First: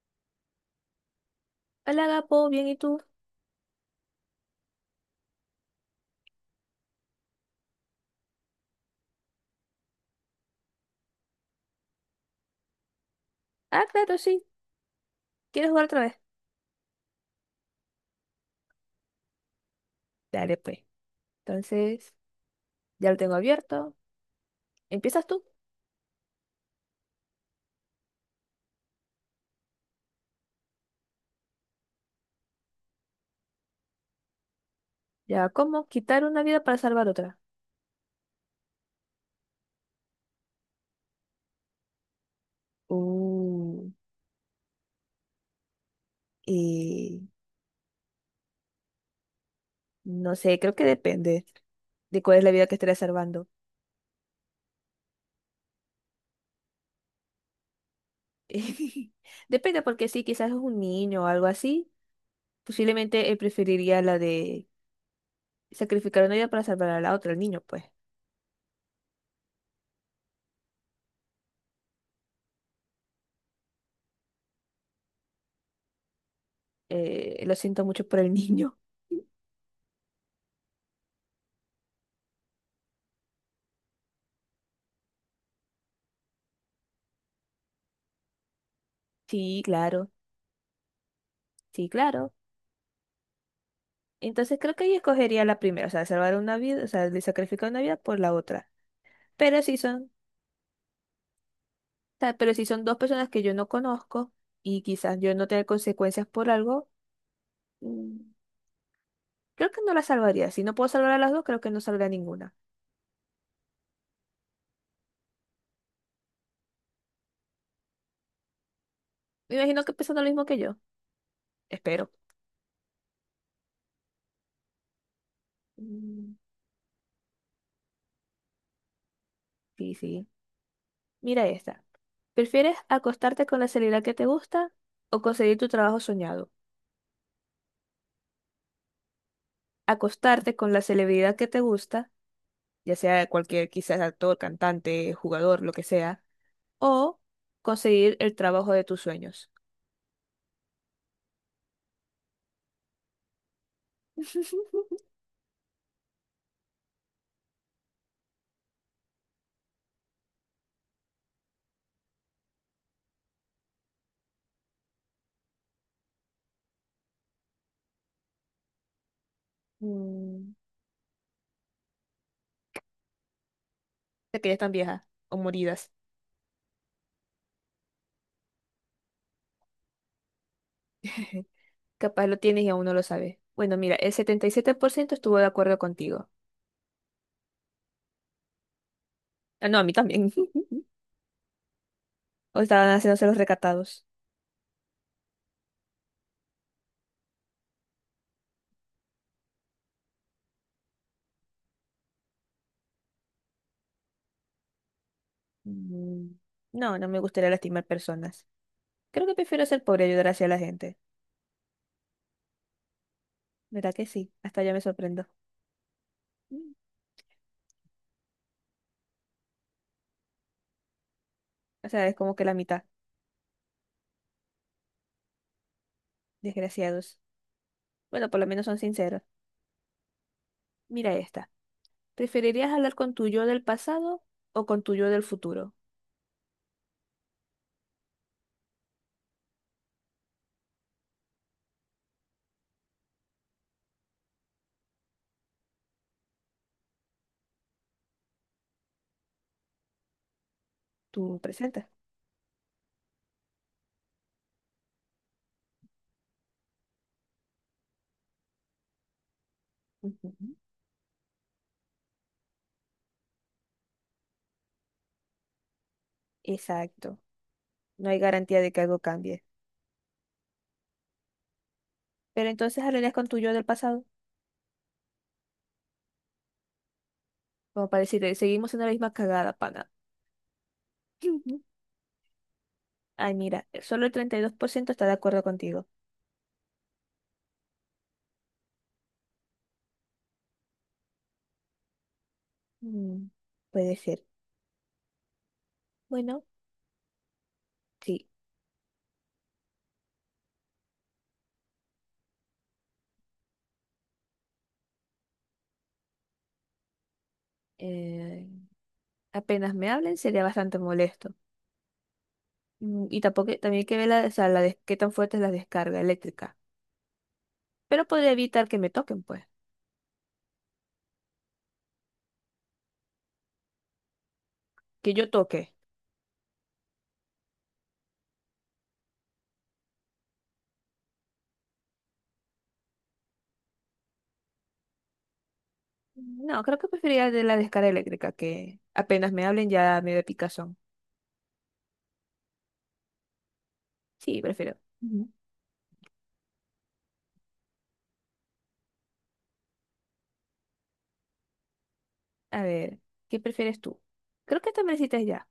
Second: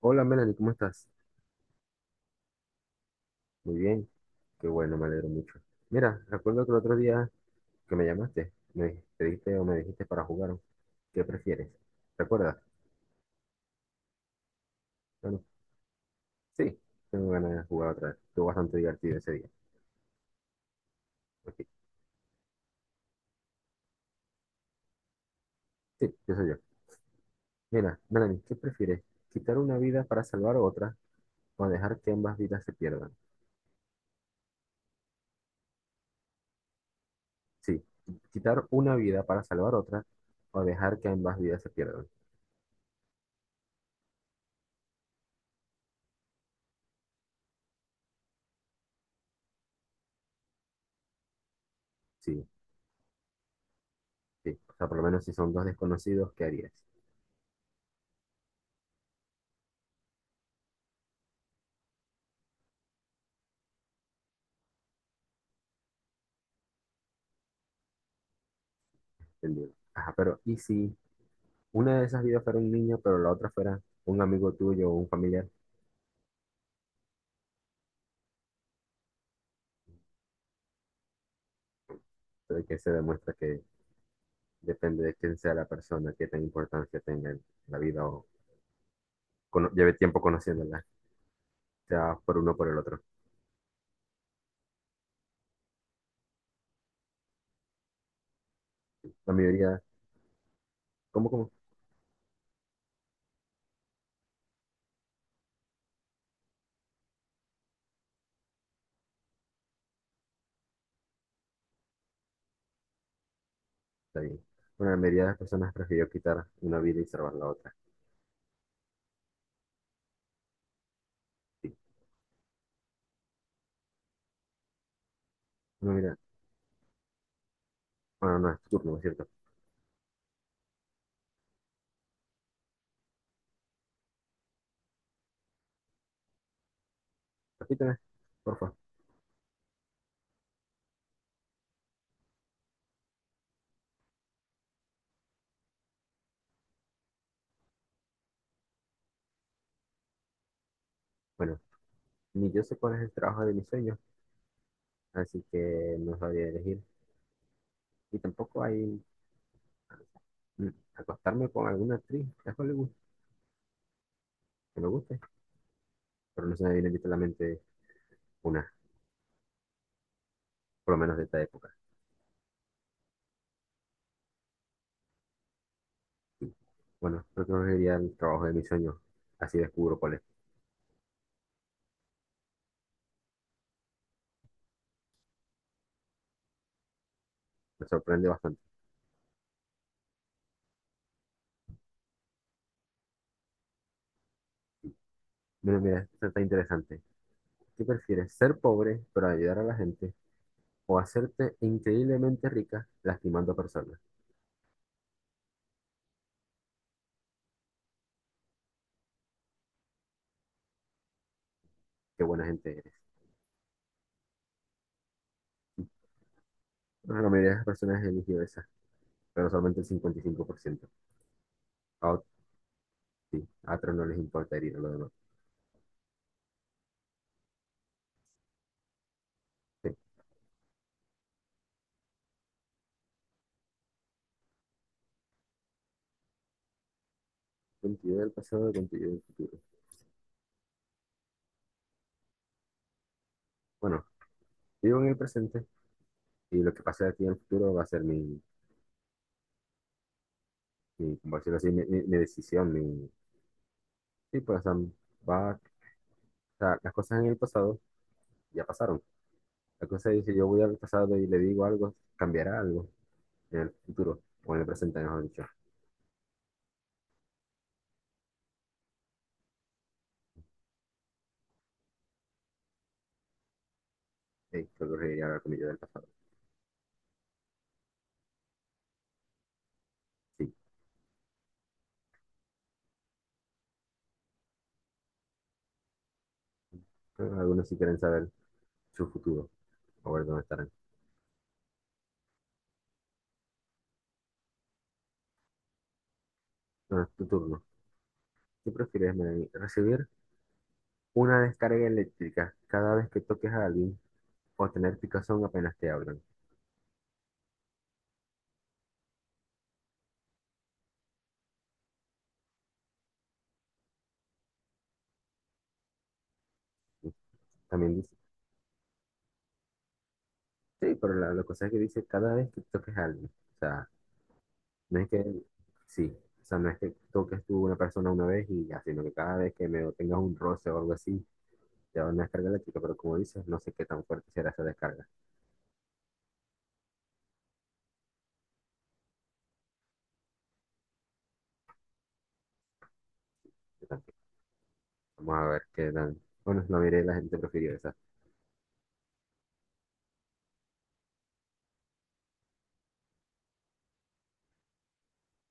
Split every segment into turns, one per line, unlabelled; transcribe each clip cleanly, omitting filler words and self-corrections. Hola, Melanie, ¿cómo estás?
Hola, Gapo, bien, ¿y tú?
Muy bien, qué bueno, me alegro mucho. Mira, recuerdo que el otro día que me llamaste, pediste o me dijiste para jugar, ¿qué prefieres? ¿Recuerdas?
Ah, claro, sí.
Bueno,
¿Quieres jugar otra vez?
sí, tengo ganas de jugar otra vez. Estuvo bastante divertido ese día.
Dale, pues.
Ok.
Entonces, ya lo tengo abierto. ¿Empiezas tú?
Sí, yo soy yo. Mira, Melanie, ¿qué prefieres? ¿Quitar una vida para salvar otra o dejar que ambas vidas se pierdan?
Ya, ¿cómo? Quitar una vida para salvar otra.
Sí, quitar una vida para salvar otra o dejar que ambas vidas se pierdan.
Uh, eh, no sé, creo que depende de cuál es
Sí,
la vida que estaré salvando.
sí. O sea, por lo menos si son dos desconocidos, ¿qué harías?
Depende, porque sí, quizás es un niño o algo así. Posiblemente él preferiría la de sacrificar una vida para salvar a la otra, el niño, pues.
Entendido. Ajá, pero ¿y si una de esas vidas fuera un niño, pero la otra fuera un amigo tuyo o un familiar,
Lo siento mucho por el niño.
pero que se demuestra que depende de quién sea la persona, qué tan importancia tenga en la vida o
Sí,
lleve
claro,
tiempo conociéndola,
sí,
sea
claro.
por uno o por el otro?
Entonces creo que ella escogería la primera, o sea, salvar una vida, o sea, de sacrificar una vida por la otra.
La
Pero si
mayoría,
son, o
¿cómo, cómo?
sea, pero si son dos personas que yo no conozco y quizás yo no tenga consecuencias por algo, mm, creo que no la salvaría. Si no puedo salvar a las dos, creo que no salvaré a ninguna.
Está bien. Bueno, la mayoría de las personas prefirió quitar una vida y salvar la otra.
Me imagino que piensan lo mismo que yo.
Sí.
Espero.
No, mira,
Mm.
bueno, no es tu turno, ¿no es cierto?
Sí, sí. Mira esta. ¿Prefieres acostarte con la celebridad que te gusta o conseguir tu trabajo soñado?
Repíteme, por favor.
Acostarte con la celebridad que te gusta ya sea cualquier quizás actor, cantante, jugador, lo que sea, o conseguir el trabajo de tus sueños.
Bueno, ni yo sé cuál es el trabajo de mis sueños, así que no sabría elegir. Y tampoco hay mm, acostarme con alguna actriz de Hollywood que me guste, pero no se me viene ahorita a la mente una,
Mm.
por lo menos de esta época.
De que ya están viejas o moridas.
Bueno, creo que no sería el trabajo de mis sueños, así descubro cuál es.
Capaz lo tienes y aún no lo sabes. Bueno, mira, el 77% estuvo de acuerdo contigo.
Me sorprende bastante.
Ah, no, a mí también. O estaban haciéndose los recatados.
Mira, mira, esto está interesante. ¿Qué prefieres, ser pobre pero ayudar a la gente o hacerte increíblemente rica lastimando personas?
Mm. No, no me gustaría lastimar personas. Creo que prefiero ser pobre y ayudar hacia la gente.
Qué buena gente eres.
¿Verdad que sí? Hasta ya me sorprendo. Mm.
Bueno, la mayoría de las personas eligió esa, pero solamente el 55%.
O sea,
A
es
ot-
como que la mitad.
sí, a otros no les importa herir a los demás.
Desgraciados. Bueno, por lo menos son sinceros.
Sí,
Mira esta. ¿Preferirías hablar con tu yo del pasado o con tu yo del futuro?
contenido del pasado, contenido del futuro. Bueno, vivo en el presente y lo que pase de aquí en el futuro va a ser mi, como
Tú
decirlo así,
presentas.
mi decisión, mi, sí, pues, o sea, va, o sea, las cosas en el pasado ya pasaron. La cosa es, si yo
Ujú.
voy al pasado y le digo algo, cambiará algo en el futuro, o en el presente, mejor dicho.
Exacto. No hay garantía de que algo cambie. Pero entonces hablarías con tu yo del pasado.
Creo que reiría hablar con mi yo del pasado.
Como para decirle, seguimos en la misma cagada, pana.
Sí.
Ay, mira, solo el 32% está de acuerdo contigo.
Pero algunos sí quieren saber su futuro, o ver dónde estarán.
Mm, puede ser. Bueno,
Bueno, tu turno.
sí.
¿Qué prefieres, Melanie? ¿Recibir una descarga eléctrica cada vez que toques a alguien, o tener picazón apenas te hablan?
eh, Apenas me hablen sería bastante molesto. Y tampoco, también hay que ver la, o sea, qué tan fuerte es la descarga eléctrica.
También
Pero
dice,
podría evitar que me toquen, pues.
sí, pero la cosa es que dice cada vez que toques a alguien. O sea, no es
Que
que,
yo toque.
sí, o sea, no es que toques tú una persona una vez y ya, sino que cada vez que me tengas un roce o algo así, te van a descargar la chica, pero como dices, no sé qué tan fuerte será esa descarga.
No, creo que preferiría de la descarga eléctrica, que apenas me hablen ya me da picazón.
Yo tampoco.
Sí, prefiero. Ujú.
Vamos a ver qué tan, bueno, la mayoría de la gente prefirió esa.
A ver, ¿qué prefieres tú? Creo que esta me la hiciste ya.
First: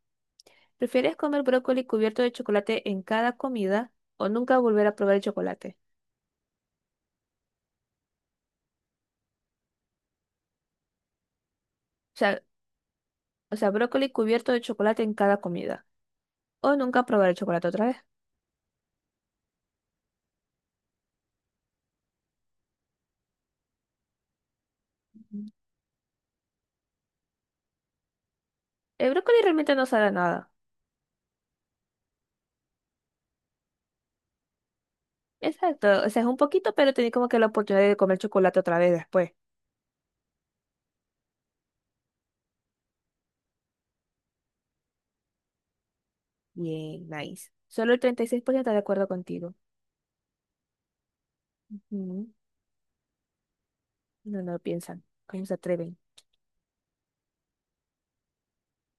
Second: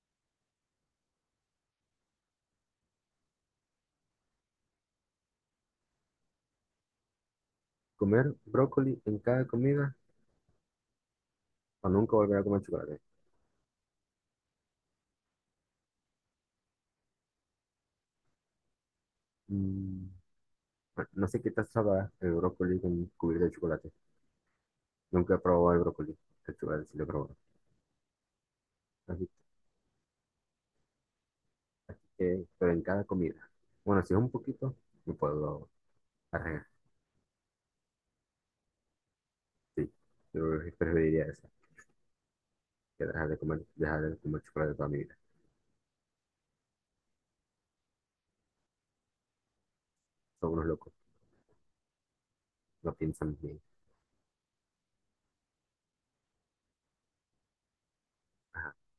¿Prefieres comer brócoli cubierto de chocolate en cada comida o nunca volver a probar el chocolate?
Comer brócoli en cada comida o nunca
O
volver
sea,
a comer chocolate.
o sea, brócoli cubierto de chocolate en cada comida o nunca probar el chocolate otra vez.
Mm, bueno, no sé qué tal sabrá el brócoli con cubierta de chocolate. Nunca he
Ujú.
probado el brócoli, el chocolate sí lo he probado.
El
Así
brócoli realmente no sabe a nada.
que, pero en cada comida. Bueno, si es un poquito, me puedo
Exacto, o sea, es un
arreglar.
poquito, pero tenés como que la oportunidad de comer chocolate otra vez después.
Sí, yo preferiría eso, que dejar de comer chocolate toda mi vida.
Bien, nice. Solo el 36% está de acuerdo contigo.
Son unos locos,
Ujú.
no piensan bien.
No, no lo piensan. ¿Cómo se atreven?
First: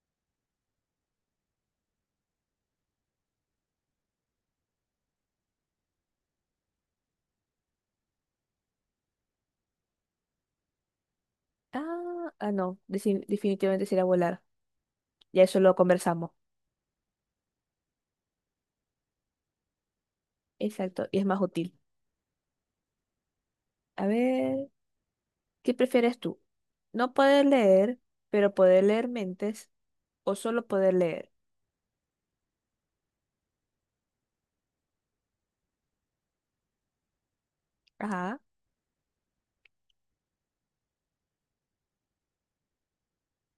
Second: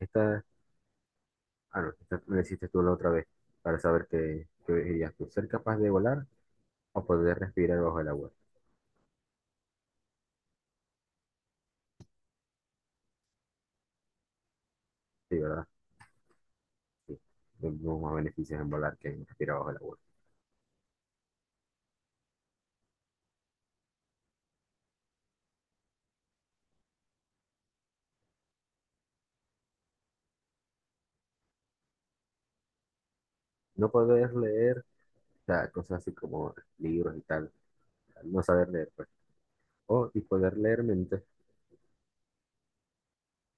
Esta, ah, no, esta me la hiciste tú la otra vez, para saber qué, qué elegirías tú, ser capaz de volar o poder respirar bajo el agua.
Ah, ah, no. Definitivamente será volar.
Sí,
Ya eso
¿verdad?
lo conversamos.
Sí, tenemos más beneficios en volar que en respirar bajo el agua.
Exacto. Y es más útil. A ver, ¿qué prefieres tú? ¿No poder leer, pero poder leer mentes o solo poder leer?
No poder leer, o sea, cosas así como libros y tal,
Ajá,
no saber leer, pues. O, y poder leer mentes,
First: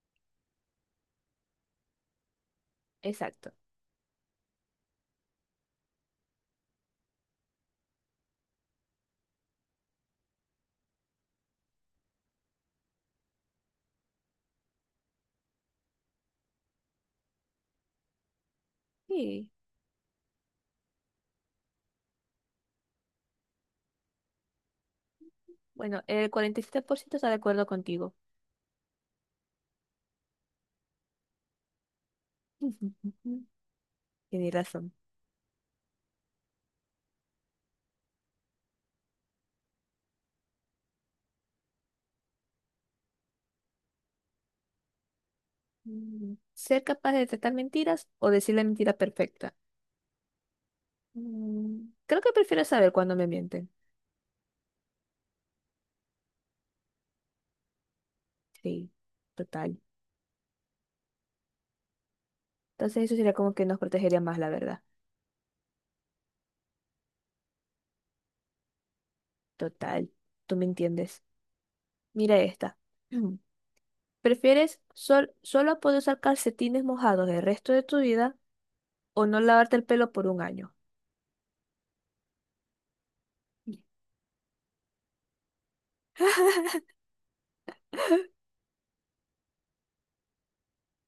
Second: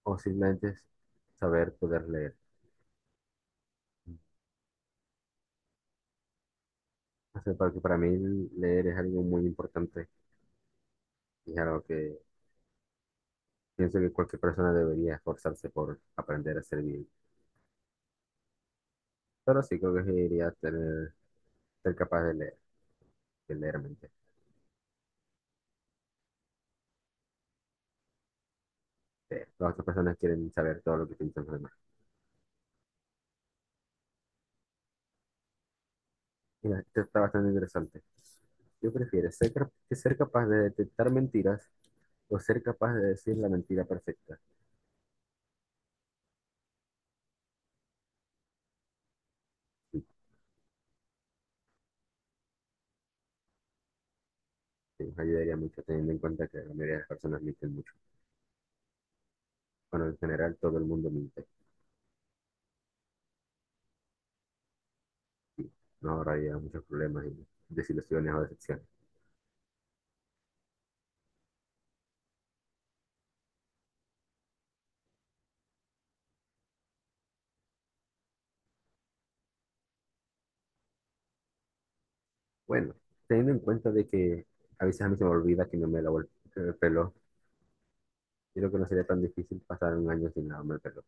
o simplemente saber poder leer.
exacto.
O sea, porque para mí leer es algo muy importante. Claro que pienso que cualquier persona debería esforzarse por aprender a ser bien,
Sí.
pero sí creo que sí debería tener, ser capaz de leer mente.
Bueno, el 47% está de acuerdo contigo.
Las otras personas quieren saber todo lo que piensan los demás.
Tienes razón.
Mira, esto está bastante interesante. Yo prefiero que ser capaz de detectar mentiras o ser capaz de decir la mentira perfecta.
Mm, ¿ser capaz de detectar mentiras o decir la mentira perfecta?
Sí,
Mm, creo que prefiero saber cuándo me mienten.
sí, nos ayudaría mucho teniendo en cuenta que la mayoría de las personas mienten mucho.
Sí, total.
Bueno, en general todo el mundo miente.
Entonces eso sería como que nos protegería más, la verdad.
Nos ahorraría muchos problemas y desilusiones o decepciones.
Total, tú me entiendes. Mira esta. ¿Prefieres solo poder usar calcetines mojados el resto de tu vida o no lavarte el pelo por 1 año?
Bueno, teniendo en cuenta de que a veces a mí se me olvida que no me lavo el pelo, yo creo que no sería tan difícil pasar un año sin lavarme el pelo.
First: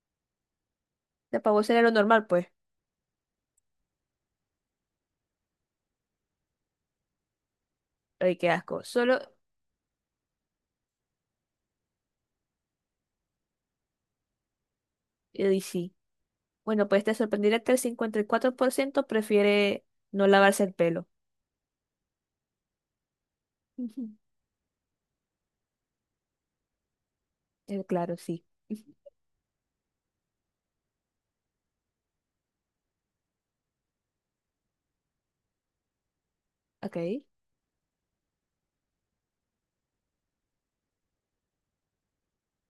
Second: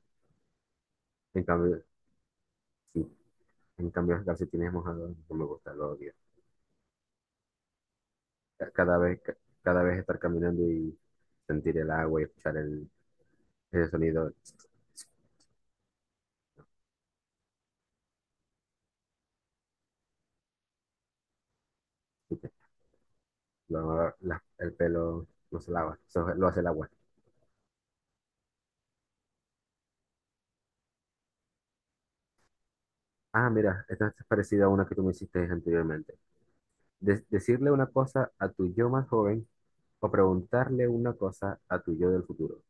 La
En
pavo
cambio,
sería lo normal, pues.
sí, en cambio los calcetines mojados no me gusta, lo odio.
Ay, qué
Ca-
asco.
Cada
Solo,
vez, ca- cada vez estar caminando y sentir el agua y ese sonido,
y sí. Bueno, pues te sorprenderá que el 54% prefiere no lavarse el pelo. Ujú.
el pelo no se lava, eso lo hace el agua.
Claro, sí. Ujú.
Ah, mira, esta es parecida a una que tú me hiciste anteriormente.
Ok.
Decirle una cosa a tu yo más joven o preguntarle una cosa a tu yo del futuro.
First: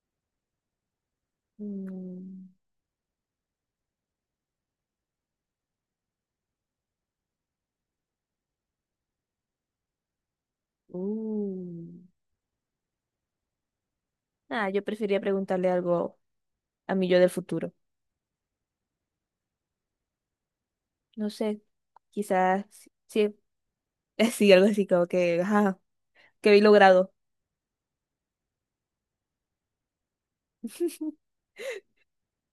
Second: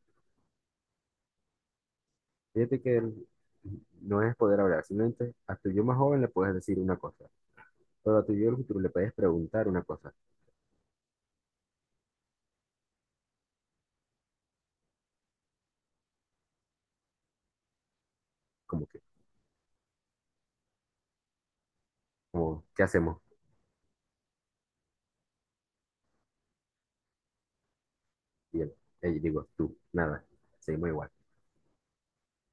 Mm,
Fíjate que el- no es poder hablar, simplemente a tu yo más joven le puedes decir una cosa, pero a tu yo del futuro le puedes preguntar una cosa,
uh. Ah, yo preferiría preguntarle algo a mi yo del futuro.
como que,
No sé,
como, ¿qué
quizás
hacemos?
sí, sí, algo así como que, ajá, que habéis logrado.
Y él, digo, tú, nada, seguimos igual.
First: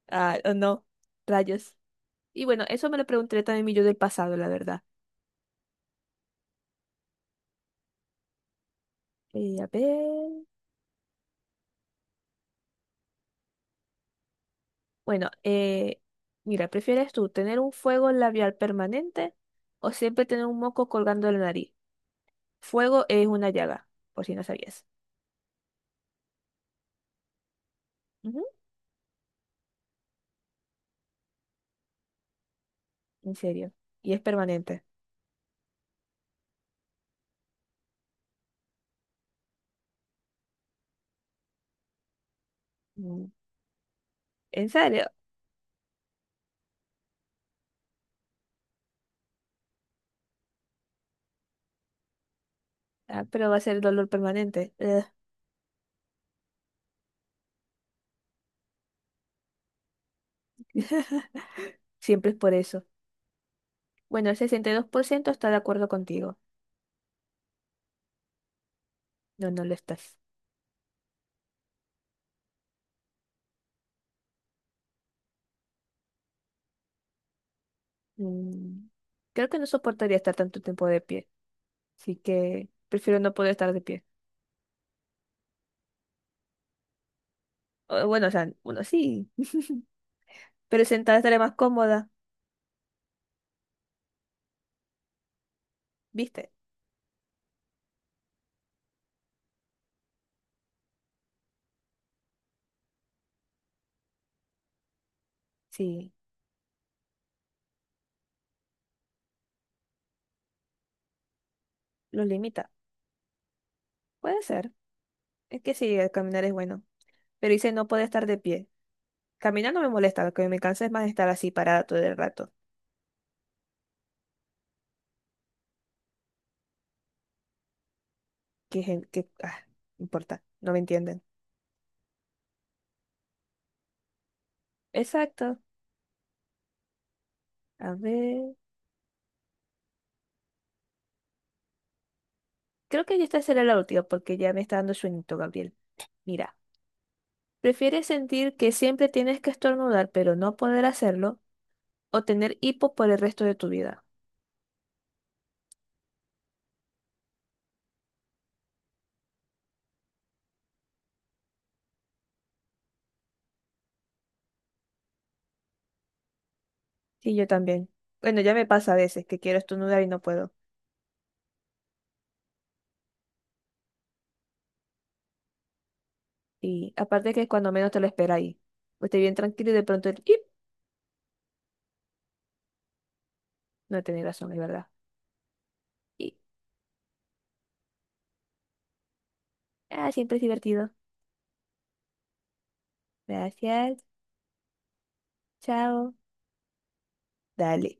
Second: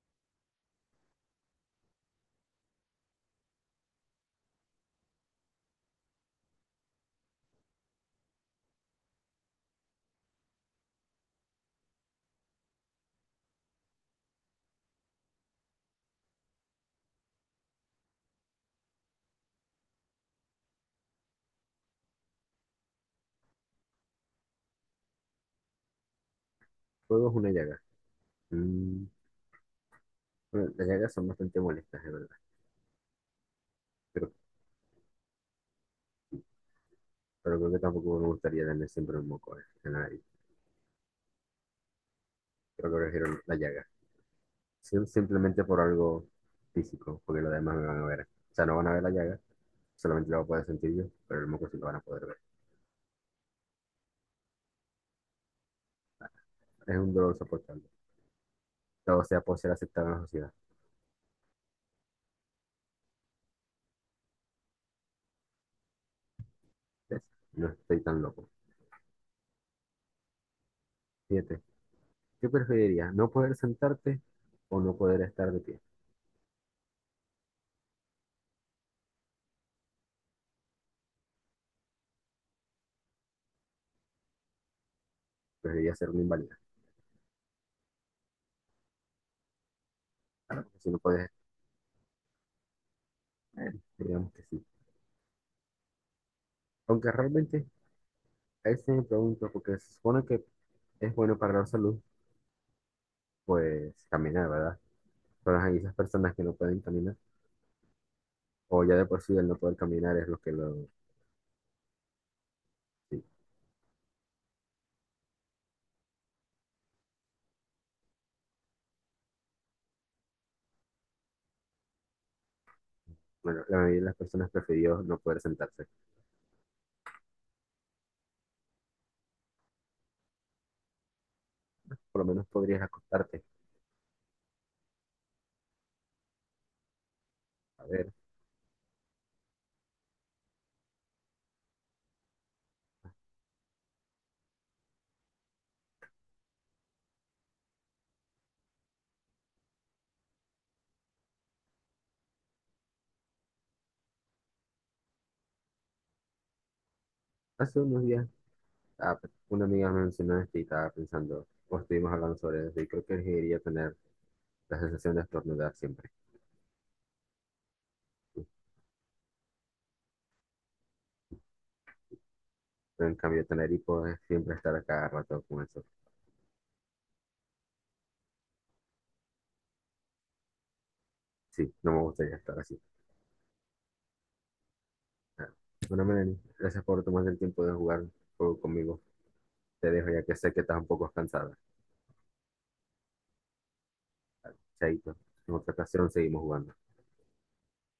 Ah, o no, rayos. Y bueno, eso me lo pregunté también mi yo del pasado, la verdad. A ver. Bueno, eh, Mira, ¿prefieres tú tener un fuego labial permanente o siempre tener un moco colgando de la nariz? Fuego es una llaga, por si no sabías.
Fuego es una llaga.
Ujú.
Mm, bueno, las llagas son bastante molestas, de verdad,
En serio. Y es
pero,
permanente.
pero creo que tampoco me gustaría tener siempre un moco en la nariz. Creo que
Mm,
prefiero la llaga,
¿en serio?
Simplemente por algo físico, porque los demás me van a ver. O sea, no van a ver la llaga, solamente la voy a poder sentir yo, pero el moco sí lo van a poder ver.
Ah, pero va a ser dolor permanente. Ugh.
Es un dolor soportable. Todo sea por ser aceptado en la sociedad.
Siempre es por eso. Bueno, el 62% está de acuerdo contigo.
¿Ves? No estoy tan loco.
No, no lo estás.
Siete. ¿Qué preferirías? ¿No poder sentarte o no poder estar de pie?
Mm, creo que no soportaría estar tanto tiempo de pie. Así que prefiero no poder estar de pie.
Preferiría ser un inválido.
O, bueno, o sea, uno sí,
Porque
pero
si no
sentada
puedes,
estaré más cómoda,
digamos que sí.
¿viste?
Aunque realmente, ahí sí me pregunto, porque se supone que es bueno para la salud, pues caminar, ¿verdad? Pero hay esas
Sí,
personas que no pueden caminar, o ya de por sí el no poder caminar es lo que lo...
lo limita.
sí.
Puede ser. Es que sí, el caminar es bueno. Pero dice no poder estar de pie. Caminar no me molesta, lo que me cansa es más estar así parada todo el rato.
Bueno, la mayoría de las personas prefirió no poder sentarse.
Que, que, ah, no importa, no me entienden.
Por lo menos podrías acostarte.
Exacto.
A
A
ver,
ver. Creo que esta será la última porque ya me está dando sueñito, Gabriel. Mira, ¿prefieres sentir que siempre tienes que estornudar pero no poder hacerlo o tener hipo por el resto de tu vida?
hace unos días, ah, pues, una amiga me mencionó esto y estaba pensando, pues estuvimos hablando sobre eso y creo que elegiría tener la sensación de estornudar siempre.
Sí, yo también. Bueno, ya me pasa a veces que quiero estornudar y no puedo.
Pero en cambio, tener hipo es siempre estar a cada rato con eso.
Y aparte que cuando menos te lo espera ahí. Pues estoy bien tranquilo y de pronto el ¡ip!
Sí, no me gustaría estar así.
No tenés razón, es verdad.
Ah. Bueno,
Y,
Melanie, gracias por tomarte el tiempo de jugar un juego conmigo. Te dejo
ah,
ya que
siempre es
sé que estás un
divertido.
poco cansada.
Gracias.
Chaito, en otra ocasión
Chao.
seguimos jugando.
Dale.